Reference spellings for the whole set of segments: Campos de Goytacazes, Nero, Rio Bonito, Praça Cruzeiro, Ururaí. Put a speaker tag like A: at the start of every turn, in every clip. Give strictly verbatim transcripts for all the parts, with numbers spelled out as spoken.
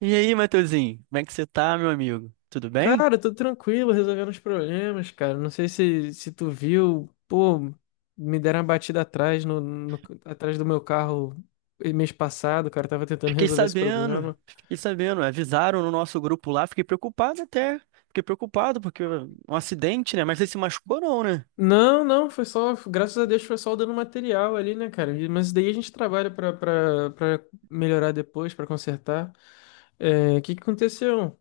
A: E aí, Matheusinho, como é que você tá, meu amigo? Tudo bem?
B: Cara, tô tranquilo, resolvendo os problemas, cara. Não sei se, se tu viu, pô, me deram uma batida atrás no, no- atrás do meu carro mês passado, cara. Tava tentando
A: Fiquei
B: resolver esse
A: sabendo,
B: problema.
A: fiquei sabendo, avisaram no nosso grupo lá, fiquei preocupado até, fiquei preocupado porque um acidente, né? Mas você se machucou não, né?
B: Não, não, foi só, graças a Deus foi só dando material ali, né, cara? Mas isso daí a gente trabalha pra, pra, pra melhorar depois, pra consertar. É, o que, que aconteceu?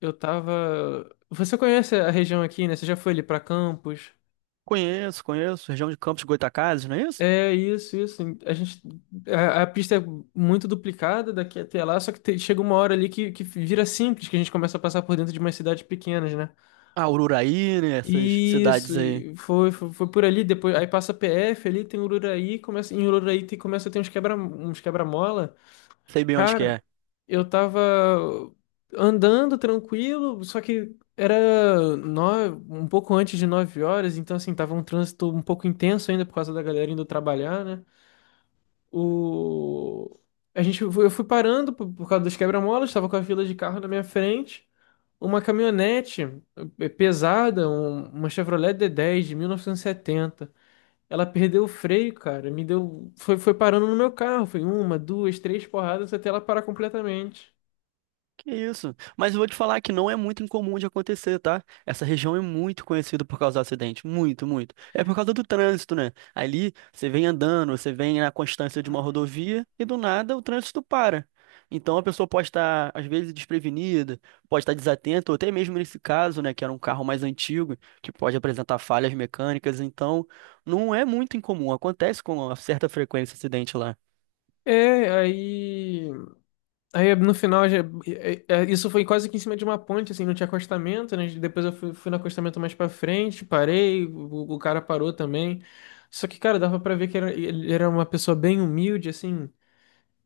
B: Eu tava. Você conhece a região aqui, né? Você já foi ali pra Campos?
A: Conheço, conheço, região de Campos de Goytacazes, não é isso?
B: É isso, isso. A gente, a, a pista é muito duplicada daqui até lá, só que te- chega uma hora ali que, que vira simples, que a gente começa a passar por dentro de umas cidades pequenas, né?
A: Ah, Ururaí, né? Essas
B: Isso,
A: cidades aí,
B: e foi, foi, foi por ali, depois aí passa P F ali, tem Ururaí, começa, em Ururaí tem, começa a ter uns quebra, uns quebra-mola.
A: sei bem onde que
B: Cara,
A: é.
B: eu tava andando tranquilo, só que era nove, um pouco antes de nove horas, então assim, tava um trânsito um pouco intenso ainda por causa da galera indo trabalhar, né? O... A gente, eu fui parando por, por causa dos quebra-molas, estava com a fila de carro na minha frente. Uma caminhonete eh, pesada, um- uma Chevrolet dê dez de mil novecentos e setenta. Ela perdeu o freio, cara. Me deu. Foi, foi parando no meu carro. Foi uma, duas, três porradas até ela parar completamente.
A: Que isso? Mas eu vou te falar que não é muito incomum de acontecer, tá? Essa região é muito conhecida por causar acidente, muito, muito. É por causa do trânsito, né? Ali você vem andando, você vem na constância de uma rodovia e do nada o trânsito para. Então a pessoa pode estar, às vezes, desprevenida, pode estar desatenta, ou até mesmo nesse caso, né, que era um carro mais antigo, que pode apresentar falhas mecânicas. Então não é muito incomum, acontece com uma certa frequência acidente lá.
B: É, aí. Aí no final, já- é- é- isso foi quase que em cima de uma ponte, assim, não tinha acostamento, né? Depois eu fui, fui no acostamento mais pra frente, parei, o, o cara parou também. Só que, cara, dava pra ver que era- ele era uma pessoa bem humilde, assim.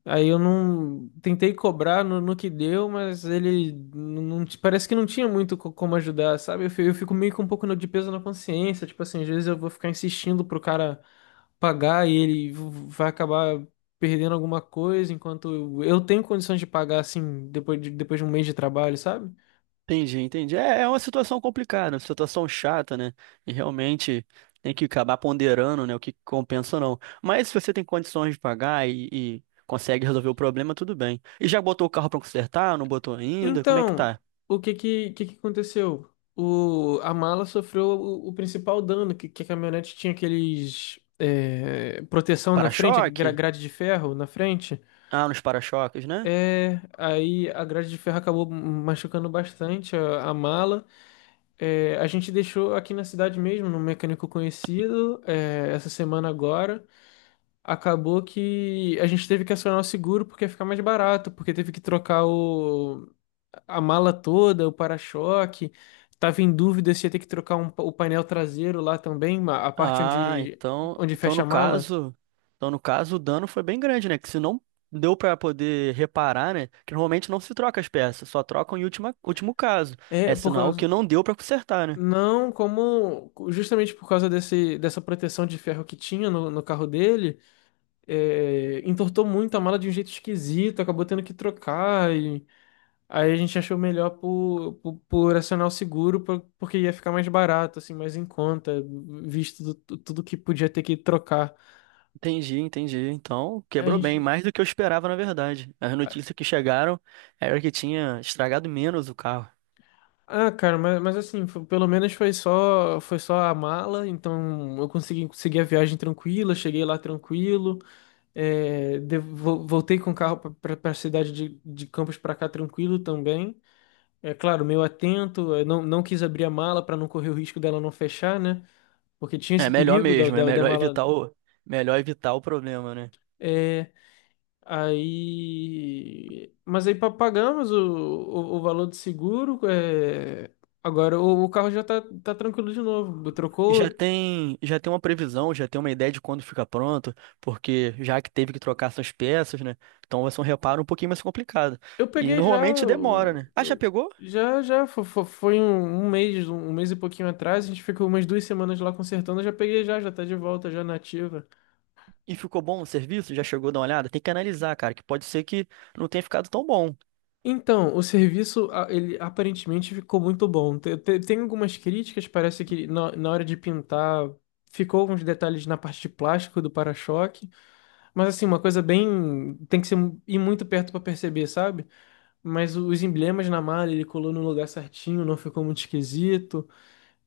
B: Aí eu não tentei cobrar no, no que deu, mas ele não, não- parece que não tinha muito co- como ajudar, sabe? Eu, fi- eu fico meio com um pouco no- de peso na consciência, tipo assim, às vezes eu vou ficar insistindo pro cara pagar e ele vai acabar perdendo alguma coisa enquanto eu, eu tenho condições de pagar assim depois de, depois de um mês de trabalho, sabe?
A: Entendi, entendi. É, é uma situação complicada, uma situação chata, né? E realmente tem que acabar ponderando, né, o que compensa ou não. Mas se você tem condições de pagar e, e consegue resolver o problema, tudo bem. E já botou o carro pra consertar? Não botou ainda? Como é que
B: Então,
A: tá?
B: o que que, que, que aconteceu? O, a mala sofreu o, o principal dano, que, que a caminhonete tinha aqueles é, proteção na frente, gra-
A: Para-choque?
B: grade de ferro na frente.
A: Ah, nos para-choques, né?
B: É, aí a grade de ferro acabou machucando bastante a a mala. É, a gente deixou aqui na cidade mesmo, num mecânico conhecido, é, essa semana agora. Acabou que a gente teve que acionar o seguro porque ia ficar mais barato, porque teve que trocar o, a mala toda, o para-choque. Tava em dúvida se ia ter que trocar um pa- o painel traseiro lá também, ma- a parte
A: Ah,
B: onde,
A: então,
B: onde
A: então
B: fecha
A: no
B: a mala.
A: caso, então no caso o dano foi bem grande, né? Que se não deu pra poder reparar, né? Que normalmente não se troca as peças, só trocam em última, último caso.
B: É,
A: É
B: por
A: sinal
B: causa.
A: que não deu pra consertar, né?
B: Não, como justamente por causa desse, dessa proteção de ferro que tinha no, no carro dele, é, entortou muito a mala de um jeito esquisito, acabou tendo que trocar. Aí a gente achou melhor por, por, por acionar o seguro, por- porque ia ficar mais barato, assim, mais em conta, visto do- tu- tudo que podia ter que trocar.
A: Entendi, entendi. Então,
B: A
A: quebrou bem,
B: gente.
A: mais do que eu esperava, na verdade. As notícias que chegaram era que tinha estragado menos o carro.
B: Ah, cara, mas, mas assim, foi- pelo menos foi só, foi só a mala, então eu consegui seguir a viagem tranquila, cheguei lá tranquilo, é, de- vo- voltei com o carro para a cidade de, de Campos para cá tranquilo também. É claro, meio atento, eu não, não quis abrir a mala para não correr o risco dela não fechar, né? Porque tinha
A: É
B: esse
A: melhor
B: perigo da,
A: mesmo, é
B: da, da
A: melhor
B: mala.
A: evitar o, melhor evitar o problema, né?
B: É, aí. Mas aí pa- pagamos o, o, o valor do seguro. é, Agora o, o carro já tá, tá tranquilo de novo.
A: E já
B: Trocou.
A: tem, já tem uma previsão, já tem uma ideia de quando fica pronto, porque já que teve que trocar essas peças, né? Então vai ser um reparo um pouquinho mais complicado.
B: Eu
A: E
B: peguei já.
A: normalmente demora,
B: o-
A: né? Ah, já
B: o-
A: pegou?
B: Já, já fo- fo- foi, um, um mês, um um mês e pouquinho atrás. A gente ficou umas duas semanas lá consertando. Eu já peguei já, já tá de volta, já nativa.
A: E ficou bom o serviço? Já chegou a dar uma olhada? Tem que analisar, cara, que pode ser que não tenha ficado tão bom.
B: Então, o serviço, a- ele aparentemente ficou muito bom. Te- te- Tem algumas críticas, parece que na, na hora de pintar ficou alguns detalhes na parte de plástico do para-choque. Mas assim, uma coisa bem. Tem que ser, ir muito perto pra perceber, sabe? Mas o- os emblemas na malha, ele colou no lugar certinho, não ficou muito esquisito.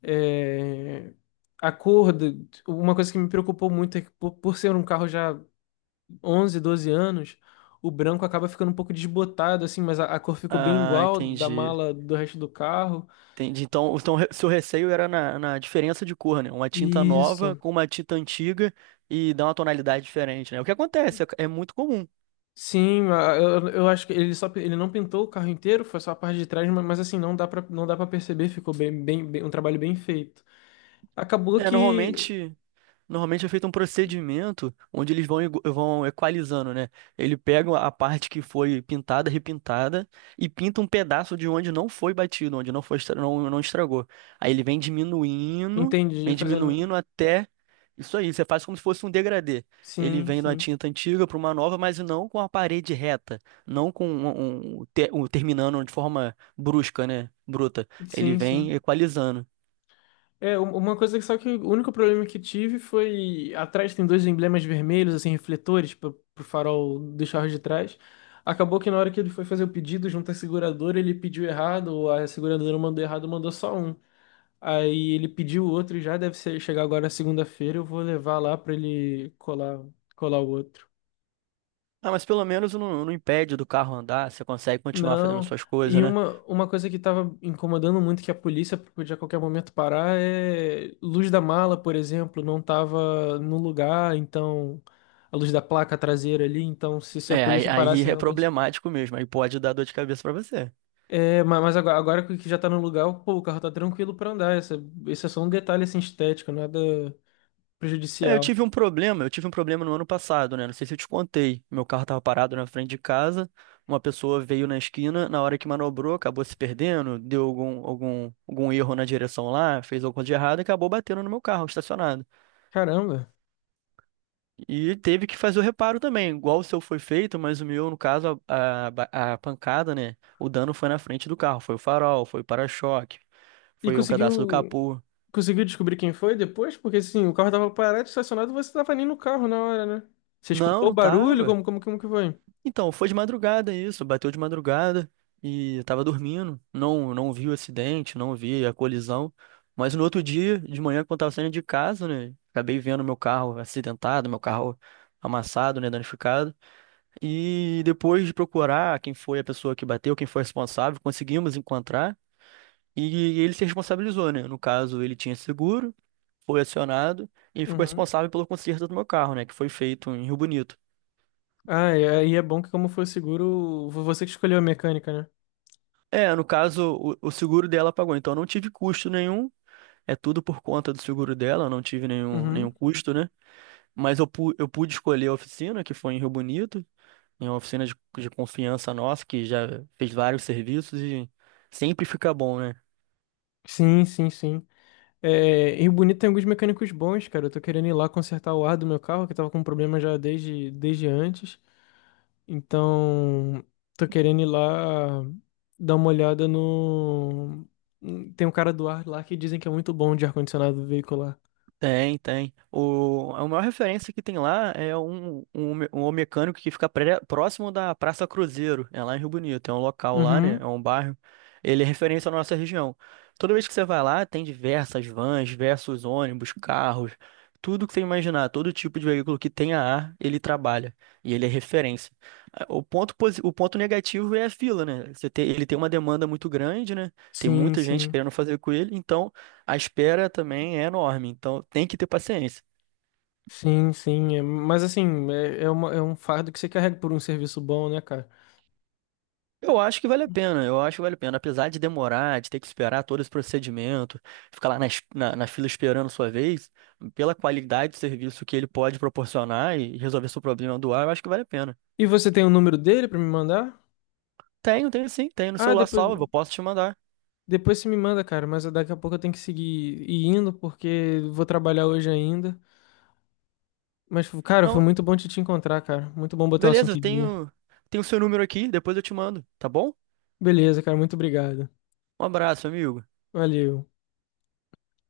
B: É, A cor, do- uma coisa que me preocupou muito é que por, por ser um carro já onze doze anos, o branco acaba ficando um pouco desbotado, assim, mas a, a cor ficou bem
A: Ah,
B: igual da
A: entendi.
B: mala do resto do carro.
A: Entendi. Então, então re- seu receio era na, na diferença de cor, né? Uma tinta nova
B: Isso.
A: com uma tinta antiga e dá uma tonalidade diferente, né? O que acontece, é, é muito comum.
B: Sim, a- eu, eu acho que ele só ele não pintou o carro inteiro, foi só a parte de trás, mas, mas assim, não dá pra, não dá para perceber, ficou bem, bem, bem- um trabalho bem feito. Acabou
A: É,
B: que,
A: normalmente. Normalmente é feito um procedimento onde eles vão, igu- vão equalizando, né? Ele pega a parte que foi pintada, repintada, e pinta um pedaço de onde não foi batido, onde não foi, estra- não, não estragou. Aí ele vem diminuindo,
B: entendi,
A: vem
B: fazendo.
A: diminuindo até. Isso aí, você faz como se fosse um degradê. Ele
B: Sim,
A: vem de uma
B: sim.
A: tinta antiga para uma nova, mas não com a parede reta, não com um, um- um te- um terminando de forma brusca, né? Bruta. Ele
B: Sim,
A: vem
B: sim.
A: equalizando.
B: É, um- uma coisa que só que o único problema que tive foi. Atrás tem dois emblemas vermelhos, assim, refletores, pro, pro farol dos carros de trás. Acabou que na hora que ele foi fazer o pedido junto à seguradora, ele pediu errado, ou a seguradora mandou errado, mandou só um. Aí ele pediu o outro, e já deve ser, chegar agora segunda-feira, eu vou levar lá pra ele colar, colar o outro.
A: Ah, mas pelo menos não, não impede do carro andar, você consegue continuar fazendo
B: Não.
A: suas coisas,
B: E
A: né?
B: uma, uma coisa que tava incomodando muito que a polícia podia a qualquer momento parar é luz da mala, por exemplo, não tava no lugar, então a luz da placa traseira ali, então se, se a
A: É, aí,
B: polícia parasse
A: aí é
B: realmente.
A: problemático mesmo, aí pode dar dor de cabeça pra você.
B: É, ma- mas agora, agora que já tá no lugar, pô, o carro tá tranquilo pra andar. Essa, esse é só um detalhe assim estético, nada
A: É, eu
B: prejudicial.
A: tive um problema, eu tive um problema no ano passado, né? Não sei se eu te contei. Meu carro tava parado na frente de casa, uma pessoa veio na esquina, na hora que manobrou, acabou se perdendo, deu algum, algum, algum erro na direção lá, fez alguma coisa de errado e acabou batendo no meu carro, estacionado.
B: Caramba.
A: E ele teve que fazer o reparo também, igual o seu foi feito, mas o meu, no caso, a, a, ba- a pancada, né? O dano foi na frente do carro, foi o farol, foi o para-choque,
B: E
A: foi um pedaço do
B: conseguiu.
A: capô.
B: Conseguiu descobrir quem foi depois? Porque assim, o carro tava parado, estacionado, você tava nem no carro na hora, né? Você
A: Não,
B: escutou o
A: não
B: barulho?
A: tava.
B: Como, como, como que foi?
A: Então, foi de madrugada isso, bateu de madrugada e eu tava dormindo. Não, não vi o acidente, não vi a colisão. Mas no outro dia, de manhã, quando tava saindo de casa, né? Acabei vendo meu carro acidentado, meu carro amassado, né? Danificado. E depois de procurar quem foi a pessoa que bateu, quem foi responsável, conseguimos encontrar e ele se responsabilizou, né? No caso, ele tinha seguro, foi acionado e ficou
B: Uhum.
A: responsável pelo conserto do meu carro, né? Que foi feito em Rio Bonito.
B: Ah, e aí é bom que como foi seguro, foi você que escolheu a mecânica, né?
A: É, no caso, o, o seguro dela pagou, então eu não tive custo nenhum. É tudo por conta do seguro dela, eu não tive nenhum,
B: Uhum.
A: nenhum custo, né? Mas eu, pu- eu pude escolher a oficina, que foi em Rio Bonito, em uma oficina de, de confiança nossa, que já fez vários serviços e sempre fica bom, né?
B: Sim, sim, sim. É, e o Bonito tem alguns mecânicos bons, cara. Eu tô querendo ir lá consertar o ar do meu carro, que tava com um problema já desde, desde antes. Então, tô querendo ir lá dar uma olhada no. Tem um cara do ar lá que dizem que é muito bom de ar-condicionado veicular.
A: Tem, tem. O, a maior referência que tem lá é um, um, me- um mecânico que fica pré- próximo da Praça Cruzeiro, é lá em Rio Bonito, é um local lá, né? É
B: Uhum.
A: um bairro. Ele é referência na nossa região. Toda vez que você vai lá, tem diversas vans, diversos ônibus, carros, tudo que você imaginar, todo tipo de veículo que tenha ar, ele trabalha. E ele é referência. Ah, o ponto, posi- o ponto negativo é a fila, né? Você tem, ele tem uma demanda muito grande, né? Tem
B: Sim,
A: muita gente
B: sim.
A: querendo fazer com ele, então. A espera também é enorme, então tem que ter paciência.
B: Sim, sim. é- Mas assim, é, é, uma- é um fardo que você carrega por um serviço bom, né, cara?
A: Eu acho que vale a pena, eu acho que vale a pena. Apesar de demorar, de ter que esperar todo esse procedimento, ficar lá na, es- na, na fila esperando sua vez, pela qualidade do serviço que ele pode proporcionar e resolver seu problema do ar, eu acho que vale a pena.
B: E você tem o número dele pra me mandar?
A: Tenho, tenho sim, tenho no
B: Ah,
A: celular
B: depois,
A: salvo, eu posso te mandar.
B: depois você me manda, cara. Mas daqui a pouco eu tenho que seguir ir indo, porque vou trabalhar hoje ainda. Mas, cara, foi
A: Não,
B: muito bom te, te encontrar, cara. Muito bom botar o
A: beleza,
B: assunto
A: eu
B: em dia.
A: tenho, tenho seu número aqui, depois eu te mando, tá bom?
B: Beleza, cara. Muito obrigado.
A: Um abraço, amigo.
B: Valeu.